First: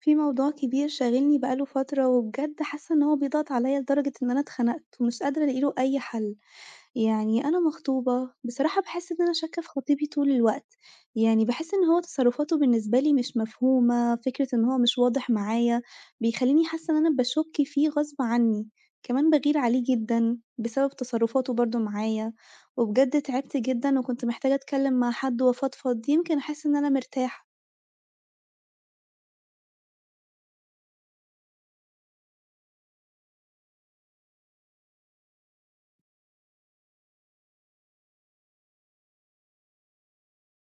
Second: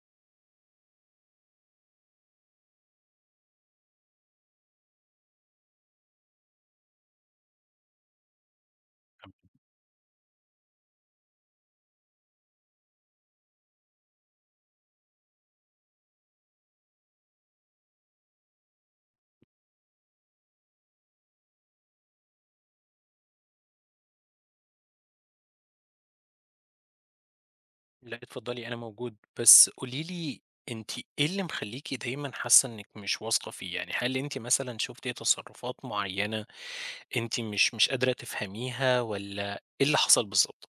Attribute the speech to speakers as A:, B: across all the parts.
A: في موضوع كبير شاغلني بقى له فترة، وبجد حاسة إن هو بيضغط عليَّ لدرجة إن أنا اتخنقت ومش قادرة ألاقي له أي حل، يعني أنا مخطوبة، بصراحة باحس إن أنا شاكة في خطيبي طول الوقت، يعني باحس إن هو تصرفاته بالنسبة لي مش مفهومة، فكرة إن هو مش واضح معايا، بيخلّيني حاسة إن أنا باشُك فيه غصب عني، كمان باغير عليه جدًا بسبب تصرفاته برضه معايا، وبجد تعبت جدًا وكنت محتاجة أتكلم مع حد وأفضفض، يمكن أحس إن أنا مرتاحة.
B: لأ، اتفضلي أنا موجود، بس قولي لي أنتِ إيه اللي مخلّيكِ دايمًا حاسة إنِّك مش واثقة فيه؟ يعني هل أنتِ مثلًا شُفتِ تصرُّفات معيّنة أنتِ مش قادرة تفهميها والّا إيه اللي حصل بالضبط؟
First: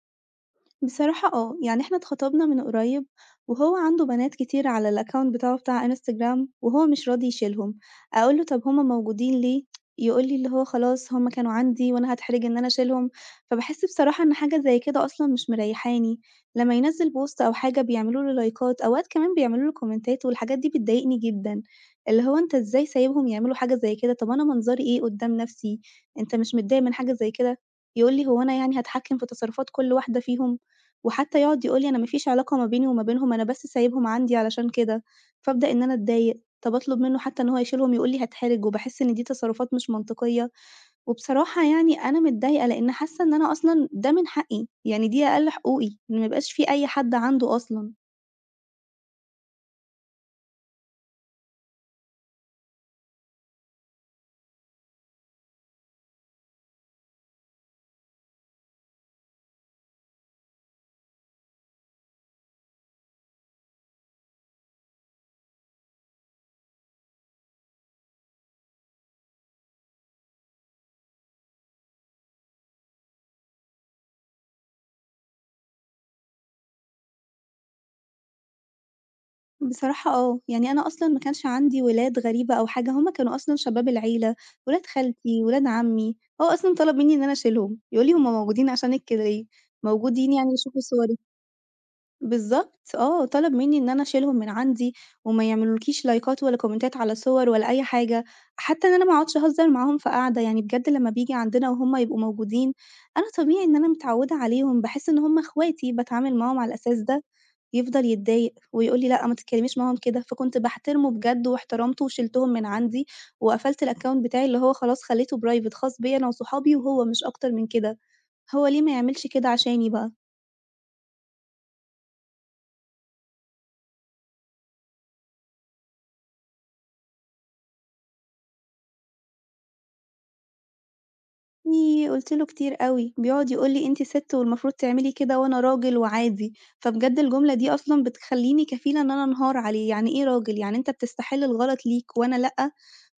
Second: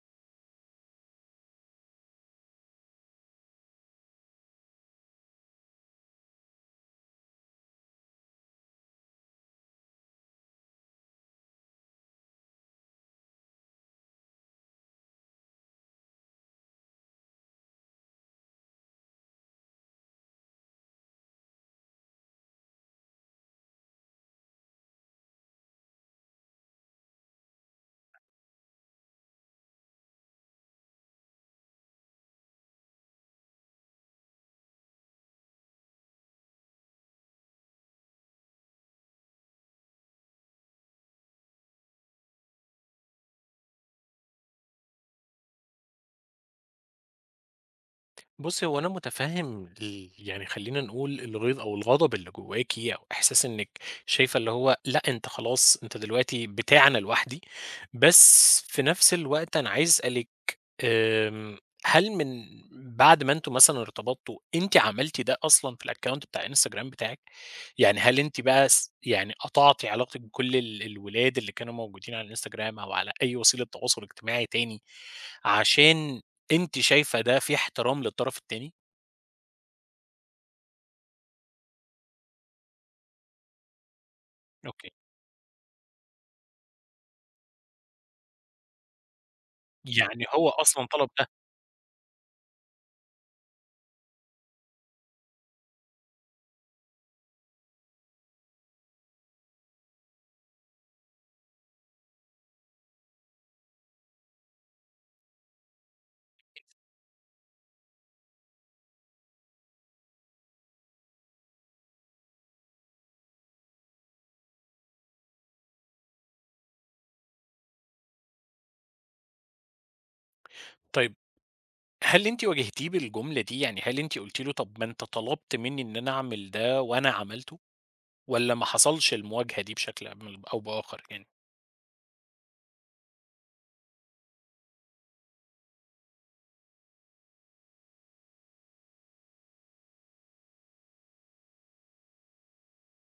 A: بصراحة آه، يعني إحنا اتخطبنا من قريب وهو عنده بنات كتير على الأكاونت بتاعه بتاع انستجرام وهو مش راضي يشيلهم، أقول له طب هما موجودين ليه؟ يقول لي اللي هو خلاص هما كانوا عندي وأنا هاتحرج إن أنا أشيلهم، فباحس بصراحة إن حاجة زي كده أصلًا مش مريحاني، لما ينزل بوست أو حاجة بيعملوا له لايكات، أوقات كمان بيعملوا له كومنتات والحاجات دي بتضايقني جدًا، اللي هو أنت إزاي سايبهم يعملوا حاجة زي كده؟ طب أنا منظري إيه قدام نفسي؟ أنت مش متضايق من حاجة زي كده؟ يقول لي هو أنا يعني هاتحكم في تصرفات كل واحدة فيهم؟ وحتى يقعد يقول لي: "أنا ما فيش علاقة ما بيني وما بينهم، أنا بس سايبهم عندي علشان كده." فابدأ إن أنا أتضايق، طَب أطلب منّه حتى إن هو يشيلهم، يقول لي: "هاتحرج." وباحس إن دي تصرفات مش منطقية، وبصراحة يعني أنا متضايقة لإن حاسة إن أنا أصلًا ده من حقي، يعني دي أقل حقوقي، إن ما يبقاش في أي حد عنده أصلًا.
B: بُصّي، هو أنا مُتفهِّم يعني خلّينا نقول الغيظ أو الغضب اللي جوّاكِ أو إحساس إنِّك شايفة اللي هو لأ، أنت خلاص أنت دلوقتي بتاعي أنا لوحدي، بس في نفس الوقت أنا عايز أسألِك آمم، هل من بعد ما أنتم مثلًا ارتبطتوا، أنتِ عملتِ ده أصلًا في الaccount بتاع الإنستجرام بتاعِك؟ يعني هل أنتِ بقى س يعني قطعتِ علاقتِك بكل الولاد اللي كانوا موجودين على الإنستجرام أو على أي وسيلة تواصل اجتماعي تاني، عشان أنتِ شايفة ده فيه احترام للطرف التاني؟
A: بصراحة آه، يعني أنا أصلًا ما كانش عندي ولاد غريبة أو حاجة، هم كانوا أصلًا شباب العيلة، ولاد
B: أوكي،
A: خالتي، ولاد عمي، هو أصلًا طلب منّي إن أنا أشيلهم، يقول لي: "هم موجودين عشانِك كده ليه؟
B: يعني
A: موجودين
B: هو
A: يعني يشوفوا
B: أصلًا طلب
A: صورِك."
B: ده.
A: بالضبط آه، طلب منّي إن أنا أشيلهم من عندي، وما يعملولكيش لايكات ولا كومنتات على صور ولا أي حاجة، حتى إن أنا ما اقعدش أهزر معاهم في قعدة، يعني بجد لمّا بييجي عندنا وهُم يبقوا موجودين، أنا طبيعي إن أنا متعودة عليهم، باحس إن هُم اخواتي، باتعامل معاهم على الأساس ده، يفضل يتضايق ويقول لي: "لأ، ما تتكلميش معاهم كده." فكنت باحترمه بجد واحترمته وشِلتهم من عندي، وقفلت الaccount بتاعي اللي هو خلاص خليته private خاص بيّا أنا وصحابي وهو مش أكتر من كده، هو ليه ما يعملش كده عشاني بقى؟
B: طيب هل أنتِ واجهتيه بالجملة دي؟ يعني هل أنتِ قلتِ له طب ما أنت طلبت مني إن أنا أعمل ده وأنا عملته، والّا ما حصلش المواجهة دي بشكل ما أو بآخر يعني؟
A: في قُلت له كتير أوي، بيقعد يقول لي: "أنتِ سِت والمفروض تعملي كده وأنا راجل وعادي." فبجد الجملة دي أصلًا بتخلّيني كفيلة إن أنا أنهار عليه، يعني إيه راجل؟ يعني أنت بتستحِل الغلط ليك وأنا لأ؟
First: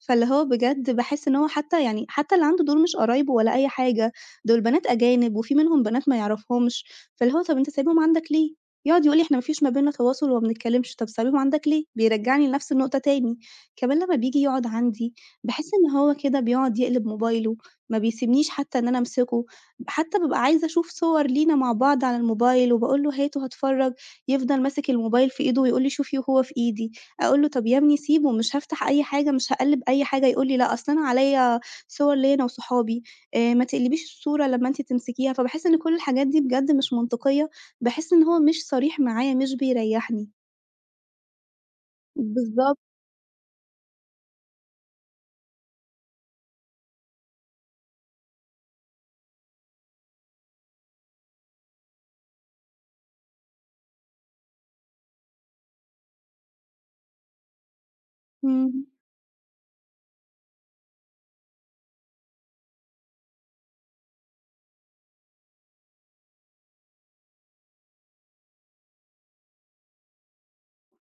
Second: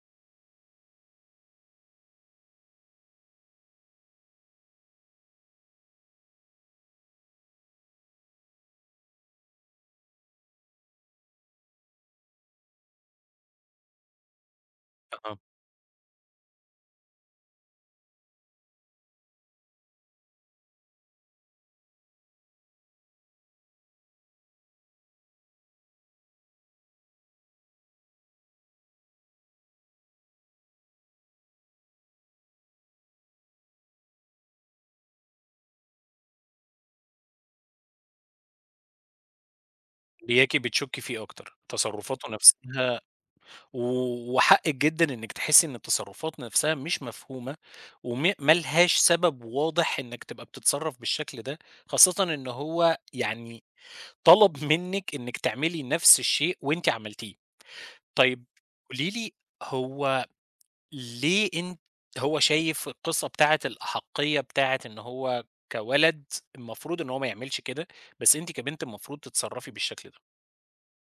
A: فاللي هو بجد باحس إن هو حتى يعني حتى اللي عنده دول مش قرايبه ولا أي حاجة، دول بنات أجانب وفي منهم بنات ما يعرفهمش، فاللي هو طَب أنت سايبهم عندك ليه؟ يقعد يقول لي: "إحنا ما فيش ما بيننا تواصل وما بنتكلمش." طَب سايبهم عندك ليه؟ بيرجّعني لنفس النقطة تاني. كمان لمّا بييجي يقعد عندي،
B: آه،
A: باحس إن هو كده بيقعد يقلب موبايله ما بيسيبنيش حتى إن أنا أمسكه، حتى بابقى عايزة أشوف صور لينا مع بعض على الموبايل وباقول له: "هاته هاتفرّج." يفضل ماسك الموبايل في إيده ويقول لي: "شوفي." وهو في إيدي، أقول له: "طب يا ابني سيبه، مش هافتح أي حاجة، مش هاقلِّب أي حاجة." يقول لي: "لأ، أصل أنا عليّا صور ليّا أنا وصحابي، ما تقلبيش الصورة لمّا أنتِ تمسكيها." فباحس إن كل الحاجات دي بجد مش منطقية، باحس إن هو مش صريح معايا، مش بيريّحني.
B: لياكِ بتشُكّي فيه أكتر، تصرُّفاته
A: بالضبط،
B: نفسها و وحقِّك جدًا إنِّك تحسّي إن التصرُّفات نفسها مش مفهومة، ما لهاش سبب واضح إنّك تبقى بتتصرّف بالشكل ده، خاصةً إن هو يعني طلب منِّك إنِّك تعملي نفس الشيء وأنتِ عملتيه. طيب
A: إمم.
B: قولي لي هو ليه أنت هو شايف القصّة بتاعة الأحَقّية بتاعة إن هو كولد المفروض إن هو ما يعملش كده، بس أنتِ كبنت المفروض تتصرّفي بالشكل ده؟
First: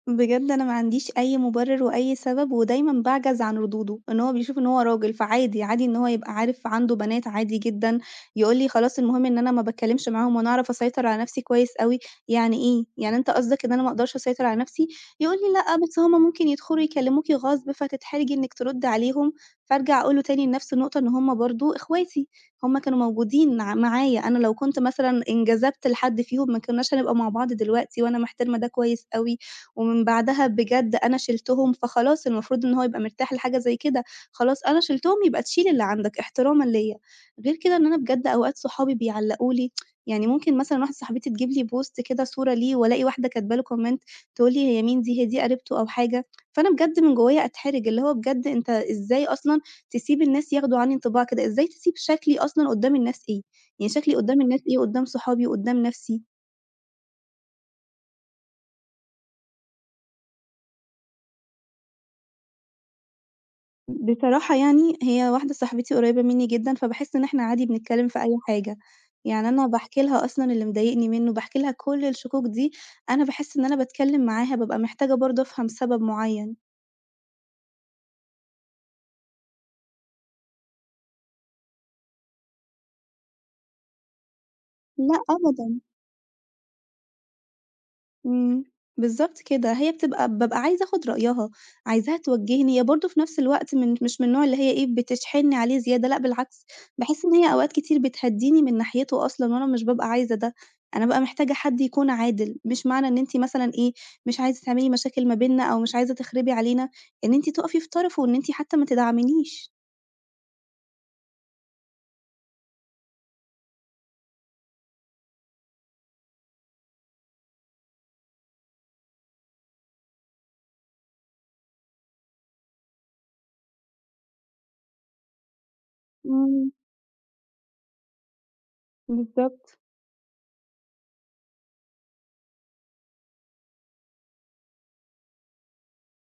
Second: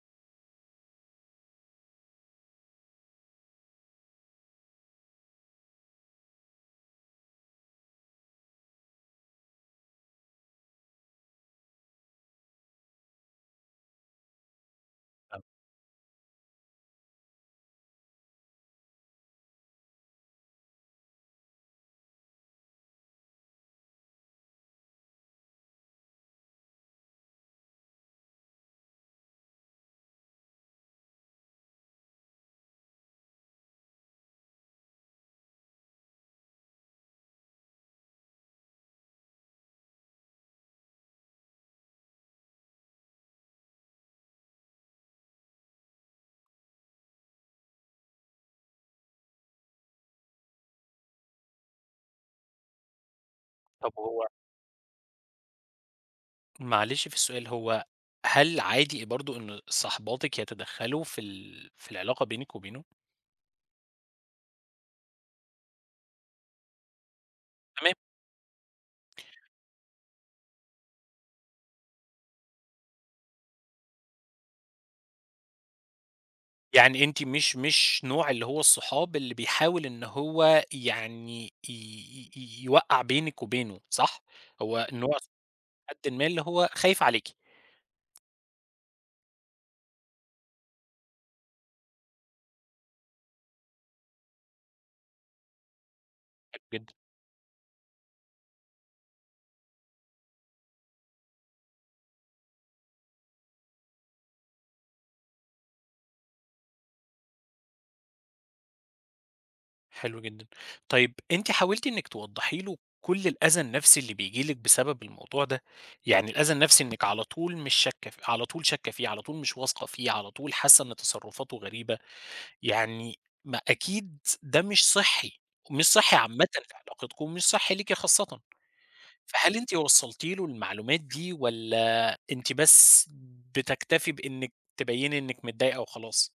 A: بجد أنا ما عنديش أي مُبرر وأي سبب، ودايمًا باعجز عن ردوده، إن هو بيشوف إن هو راجل، فعادي، عادي إن هو يبقى عارف عنده بنات عادي جدًا، يقول لي خلاص المهم إن أنا ما باتكلمش معاهم وأنا أعرف أسيطر على نفسي كويس أوي، يعني إيه؟ يعني أنت قصدك إن أنا ما أقدرش أسيطر على نفسي؟ يقول لي لأ، بس هُم ممكن يدخلوا يكلموكِ غصب فتتحرجي إنِك تردي عليهم، فارجع أقول له تاني لنفس النقطة إن هُم برضه إخواتي، هُم كانوا موجودين معايا، أنا لو كنت مثلًا انجذبت لحد فيهم ما كناش هنبقى مع بعض دلوقتي، وأنا محترمة ده كويس أوي، ومن بعدها بجد أنا شِلتهم، فخلاص المفروض إن هو يبقى مرتاح لحاجة زي كده، خلاص أنا شِلتهم يبقى تشيل اللي عندك احترامًا ليّا. غير كده إن أنا بجد أوقات صحابي بيعلّقوا لي، يعني ممكن مثلًا واحدة صاحبتي تجيب لي post كده صورة ليه والاقي واحدة كاتبة له comment تقول لي: "هي مين دي؟ هي دي قريبته أو حاجة؟" فأنا بجد من جوّايا أتحرج، اللي هو بجد أنت إزاي أصلًا تسيب الناس ياخدوا عني انطباع كده، إزاي تسيب شكلي أصلًا قدّام الناس إيه؟
B: طب
A: يعني شكلي
B: هو
A: قدّام الناس إيه، قدّام صحابي وقدّام نَفْسي؟
B: معلش في السؤال هو هل عادي برضه إن صاحباتِك يتدخّلوا في العلاقة بينِك وبينه؟
A: بصراحة يعني هي واحدة صاحبتي قريّبة منّي جدًا، فباحس إن إحنا عادي
B: تمام،
A: بنتكلّم في أي حاجة، يعني أنا باحكي لها أصلًا اللي مضايقني منّه، باحكي لها كل الشكوك دي، أنا باحس إن أنا باتكلّم معاها بابقى محتاجة برضه أفهم سبب معيّن.
B: يعني أنتِ مش نوع اللي هو الصحاب اللي بيحاول إن هو يعني ي ي ي يوقّع بينِك وبينه، صح؟ هو نوع
A: لأ أبدًا.
B: حدٍ ما اللي هو خايف عليكِ.
A: إمم، بالضبط كده، هي بتبقى بابقى عايزة آخُد رأيها، عايزاها توجّهني، هي برضه في نفْس الوقت مش من النوع اللي هي إيه، بتشحنّي عليه زيادة، لأ
B: حلو
A: بالعكس،
B: جدًا.
A: باحس إن هي أوقات كتير بتهدّيني من ناحيته أصلًا وأنا مش بابقى عايزة ده، أنا بابقى محتاجة حد يكون عادل، مش معنى إن أنتِ مثلًا إيه، مش عايزة تعملي مشاكل ما بيننا أو مش عايزة تخربي علينا، إن أنتِ تُقفي في طرفه وإن أنتِ حتى ما تدعمنيش.
B: حلو جدًا. طيب أنتِ حاولتِ إنِّك توضّحي له كل الأذى النفسي اللي بييجي لِك بسبب الموضوع ده؟ يعني الأذى النفسي إنِّك على طول شاكة فيه، على طول مش واثقة فيه، على طول حاسة إن تصرفاته غريبة، يعني ما أكيد ده مش صحّي، مش صحّي عامةً
A: إمم،
B: في علاقتكم ومش صحّي ليكِ خاصةً. فهل أنتِ
A: بالضبط.
B: وصّلتِ له المعلومات دي والّا أنتِ بس بتكتفي بإنِّك تبيّني إنِّك متضايقة وخلاص؟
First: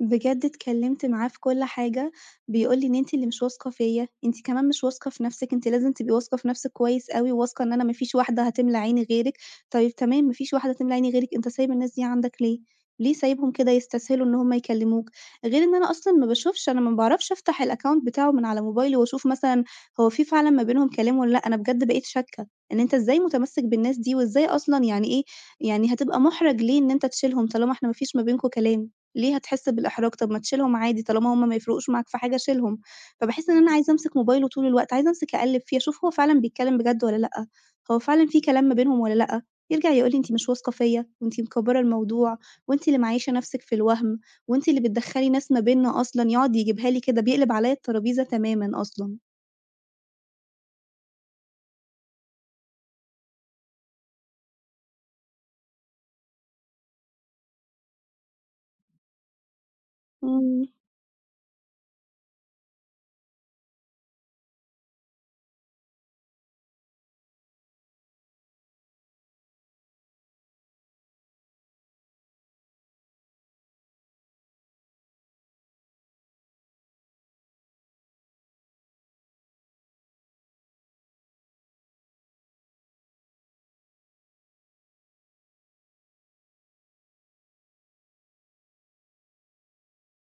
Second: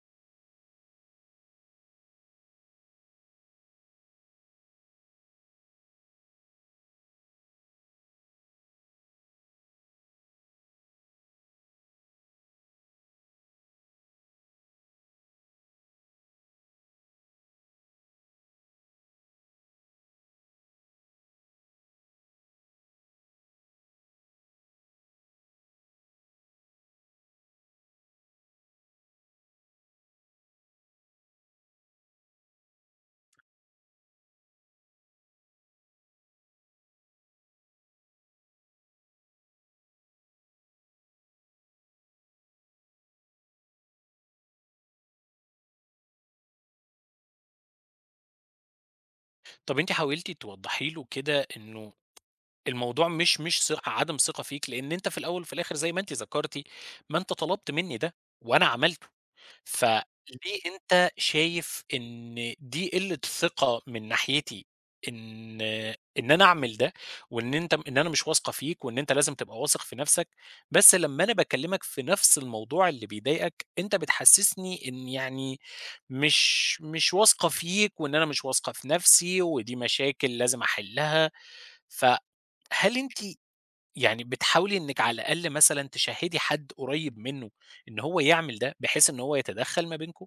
A: بجد اتكلّمت معاه في كل حاجة، بيقول لي: "إن أنتِ اللي مش واثقة فيّا، أنتِ كمان مش واثقة في نَفْسِك، أنتِ لازم تبقي واثقة في نَفْسِك كويس أوي، وواثقة إن أنا ما فيش واحدة هتملى عيني غيرِك، طيب تمام ما فيش واحدة هتملى عيني غيرِك، أنت سايب الناس دي عندك ليه؟ ليه سايبهم كده يستسهلوا إن هُم يكلّموك؟" غير إن أنا أصلًا ما باشوفش، أنا ما باعرفش أفتح الaccount بتاعه من على موبايلي وأشوف مثلًا هو في فعلًا ما بينهم كلام والّا لأ، أنا بجد بقيت شاكة إن أنت إزاي متمسِّك بالناس دي، وإزاي أصلًا يعني إيه، يعني هتبقى مُحرَج ليه إن أنت تشيلهم طالما إحنا ما فيش ما بينكم كلام؟ ليه هتحس بالإحراج؟ طب ما تشيلهم عادي طالما هُم ما يفرقوش معاك في حاجة شيلهم. فباحس إن أنا عايزة أمسك موبايله طول الوقت، عايزة أمسك أقلِّب فيه، أشوف هو فعلًا بيتكلم بجد والّا لأ، هو فعلًا في كلام ما بينهم والّا لأ، يرجع يقول لي أنتِ مش واثقة فيّا وأنتِ مكبّرة الموضوع وأنتِ اللي معيّشة نَفْسِك في الوَهْم وأنتِ اللي بتدخّلي ناس ما بيننا أصلًا، يقعد يجيبها لي كده، بيقلب عليّا الترابيزة تمامًا أصلًا.
B: طَب أنتِ حاولتِ توضّحي له كده إنه الموضوع مش عدم ثقة فيك، لإن أنت في الأول وفي الآخر زي ما أنتِ ذكرتِ، ما أنت طلبت منّي ده وأنا عملته، فليه
A: إمم.
B: أنت شايف إن دي قِلّة ثقة من ناحيتي إن إن أنا أعمل ده وإن أنت إن أنا مش واثقة فيك وإن أنت لازم تبقى واثق في نَفْسك، بس لمّا أنا باكلّمك في نَفْس الموضوع اللي بيضايقك، أنت بتحسّسني إن يعني مش واثقة فيك وإن أنا مش واثقة في نَفْسي ودي مشاكل لازم أحلّها، فهل أنتِ يعني بتحاولي إنِّك على الأقل مثلًا تشَهِّدي حد قريب منه إن هو يعمل ده، بحيث إن هو يتدخّل ما بينكم؟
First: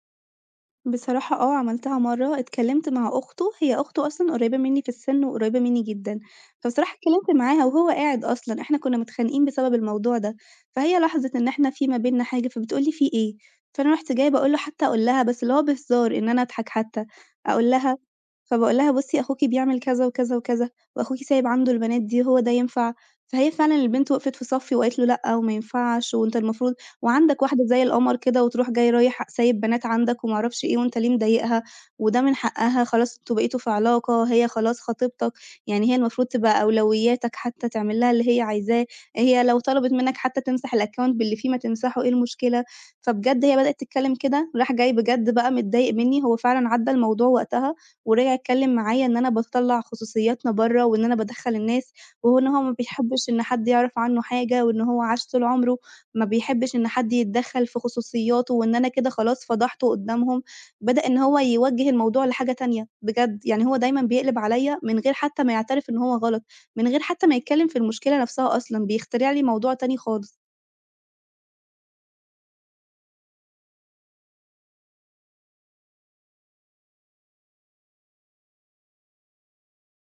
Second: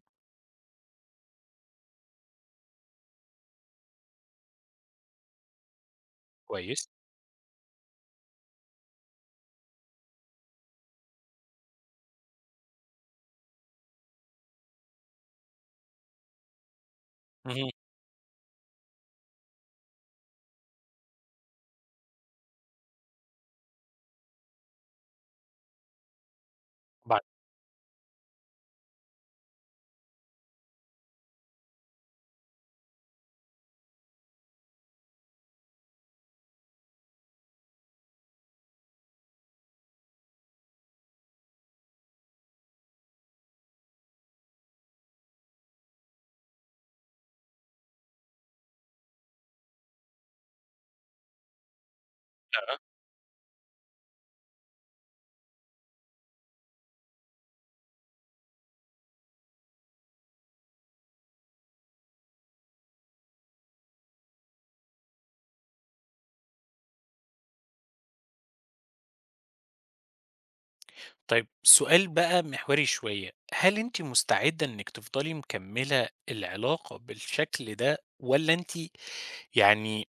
A: بصراحة آه، عملتها مرّة، اتكلّمت مع أخته، هي أخته أصلًا قريّبة منّي في السِن وقريّبة منّي جدًا،
B: كويس،
A: فبصراحة اتكلّمت معاها وهو قاعد أصلًا، إحنا كُنّا متخانقين بسبب الموضوع ده، فهي لاحظت إن إحنا في ما بيننا حاجة، فبتقول لي: "في إيه؟" فأنا رُحت جاية باقول له حتى أقول لها بس اللي هو بهزار إن أنا أضحك حتى،
B: اهم،
A: أقول لها فباقول لها: "بُصّي أخوكِ بيعمل كذا وكذا وكذا، وأخوكِ سايب عنده البنات دي، هو ده ينفع؟" فهي فعلًا البنت وقفت في صفّي وقالت له: "لأ وما ينفعش وأنت المفروض"
B: بعد
A: وعندك واحدة زي القمر كده وتروح جاي رايح سايب بنات عندك وما أعرفش إيه وأنت ليه مضايقها، وده من حقها خلاص أنتم بقيتوا في علاقة، هي خلاص خطيبتك، يعني هي المفروض تبقى أولوياتك حتى تعمل لها اللي هي عايزاه، هي لو طلبت منك حتى تمسح الaccount باللي فيه ما تمسحه، إيه المشكلة؟ فبجد هي بدأت تتكلم كده، راح جاي بجد بقى متضايق مني، هو فعلًا عدّى الموضوع وقتها ورجع يتكلم معايا إن أنا باطلّع خصوصياتنا برّه وإن أنا بادخّل الناس، وإن هو ما بيحبش إن حد يعرف عنه حاجة وإن هو عاش طول عمره ما بيحبّش إن حد يتدخّل في خصوصيّاته، وإن أنا كده خلاص فضحته قدّامهم، بدأ إن هو يوجّه الموضوع لحاجة تانية بجد، يعني هو دايمًا بيقلب عليّا من غير حتى ما يعترف إن هو غلط، من غير حتى ما يتكلّم في المشكلة نفْسها أصلًا، بيخترع لي موضوع تاني خالص.
B: طيب سؤال بقى محوري شوية، هل أنتِ مستعدة إنِّك تفضلي مكمّلة العلاقة بالشكل ده والّا أنتِ يعني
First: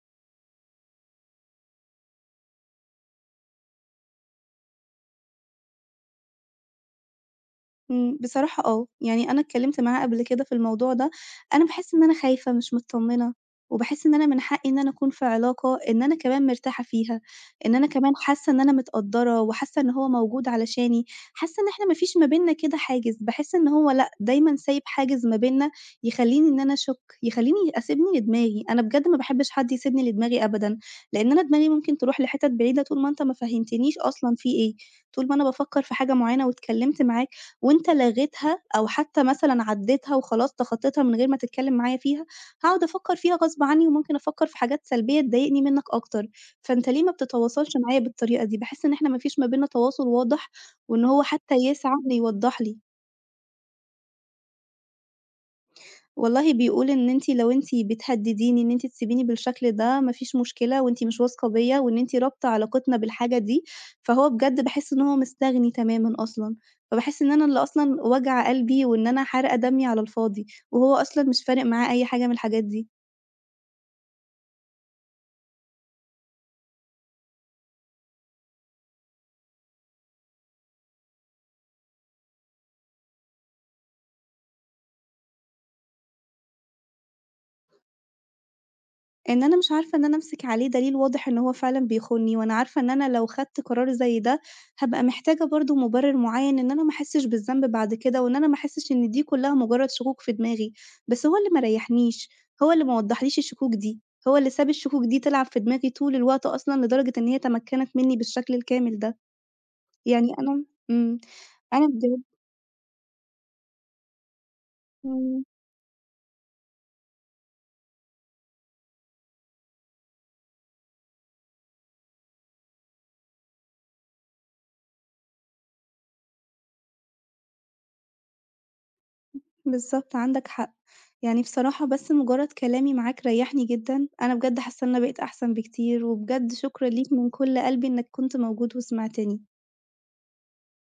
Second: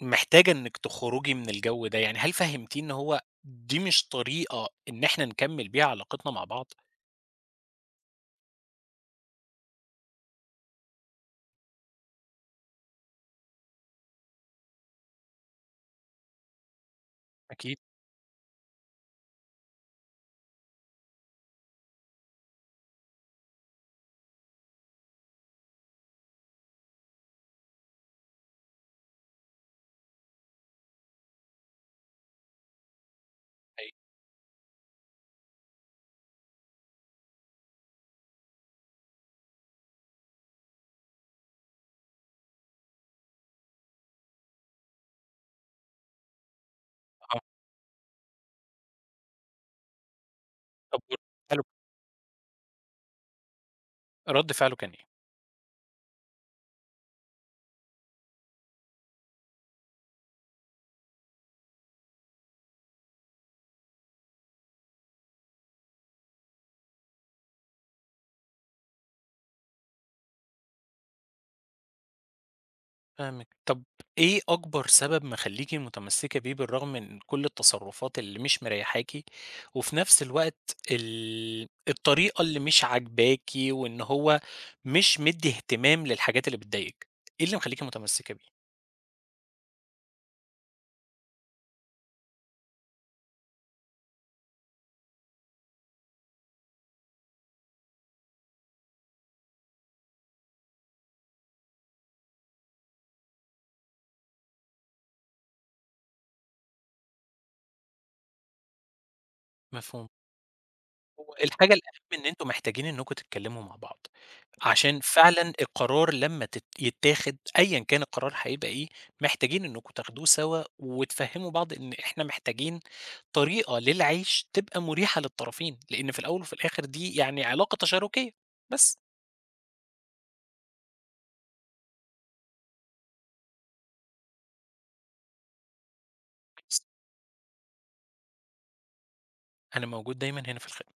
B: محتاجة إنِّك تخرجي من الجو ده؟ يعني هل فهّمتيه إن هو دي مش طريقة إن إحنا نكمّل بيها علاقتنا مع بعض؟
A: إمم، بصراحة آه، يعني أنا اتكلّمت معاه قبل كده في الموضوع ده، أنا باحس إن أنا خايفة مش متطمّنة، وباحس إن أنا من حقّي إن أنا أكون في علاقة إن أنا كمان مرتاحة فيها، إن
B: أكيد،
A: أنا كمان حاسة إن أنا متقدّرة وحاسة إن هو موجود علشاني، حاسة إن إحنا ما فيش ما بيننا كده حاجز، باحس إن هو لأ، دايمًا سايب حاجز ما بيننا يخلّيني إن أنا أشُك، يخلّيني أسيبني لدماغي، أنا بجد ما باحبش حد يسيبني لدماغي أبدًا، لإن أنا دماغي ممكن تروح لحِتت بعيدة طول ما أنت ما
B: أيوه،
A: فهّمتنيش أصلًا في إيه، طول ما أنا بافكّر في حاجة معيّنة واتكلّمت معاك وأنت لغيتها أو حتى مثلًا عدّيتها وخلاص تخطّيتها من غير ما تتكلّم معايا فيها، هاقعد أفكّر فيها غصب عنّي وممكن أفكّر في حاجات سلبية تضايقني منّك أكتر، فأنت ليه ما
B: آه،
A: بتتواصلش معايا بالطريقة دي؟ باحس إن إحنا ما فيش ما بيننا تواصل واضح
B: طب
A: وإن
B: و
A: هو حتى
B: حلو،
A: يسعى إنه يوضّح لي.
B: رَد فعله كان إيه؟
A: والله بيقول إن أنتِ لو أنتِ بتهدّديني إن أنتِ تسيبيني بالشكل ده ما فيش مشكلة وأنتِ مش واثقة بيّا وإن أنتِ رابطة علاقتنا بالحاجة دي، فهو بجد باحس إن هو مستغني تمامًا أصلًا، فباحس إن أنا اللي أصلًا واجعة قلبي وإن أنا حارقة دمي على الفاضي، وهو أصلًا مش فارق معاه أي حاجة من الحاجات دي.
B: فاهمِك. طب إيه أكبر سبب مخلّيكِ متمسّكة بيه بالرغم من كل التصرّفات اللي مش مريّحاكِ، وفي نفس الوقت الطريقة اللي مش عاجباكِ وإن هو مش مدّي اهتمام للحاجات اللي بتضايقِك؟ إيه اللي مخلّيكِ متمسّكة بيه؟
A: إن أنا مش عارفة إن أنا أمسك عليه دليل واضح إن هو فعلًا بيخونّي، وأنا عارفة إن أنا لو خدت قرار زي ده، هابقى محتاجة برضه مُبرر معيّن إن أنا ما أحسّش بالذنب بعد كده، وإن أنا ما أحسّش إن دي كلّها مجرّد شكوك في دماغي، بس هو اللي ما ريّحنيش، هو اللي ما وضّحليش الشكوك دي، هو اللي ساب الشكوك دي تلعب في دماغي طول الوقت أصلًا لدرجة إن هي تمكّنت منّي بالشكل الكامل ده،
B: مفهوم.
A: يعني أنا إمم،
B: هو الحاجة
A: أنا
B: الأهم
A: بجد
B: إن أنتم محتاجين إنكم تتكلموا مع بعض، عشان
A: إمم.
B: فعلًا القرار لمّا يتاخد أيًا كان القرار هيبقى إيه، محتاجين إنكم تاخدوه سوا وتفهموا بعض إن إحنا محتاجين طريقة للعيش تبقى مريحة للطرفين، لإن في الأول وفي الآخر دي يعني علاقة تشاركية، بس
A: بالضبط، عندك حق. يعني بصراحة بس مجرد كلامي معاك ريّحني جدًا، أنا بجد حاسة إن أنا بقيت أحسن بكتير، وبجد شكرًا ليك من كل قلبي إنك كنت موجود وسمعتني.
B: أنا موجود دايمًا هنا في الخدمة.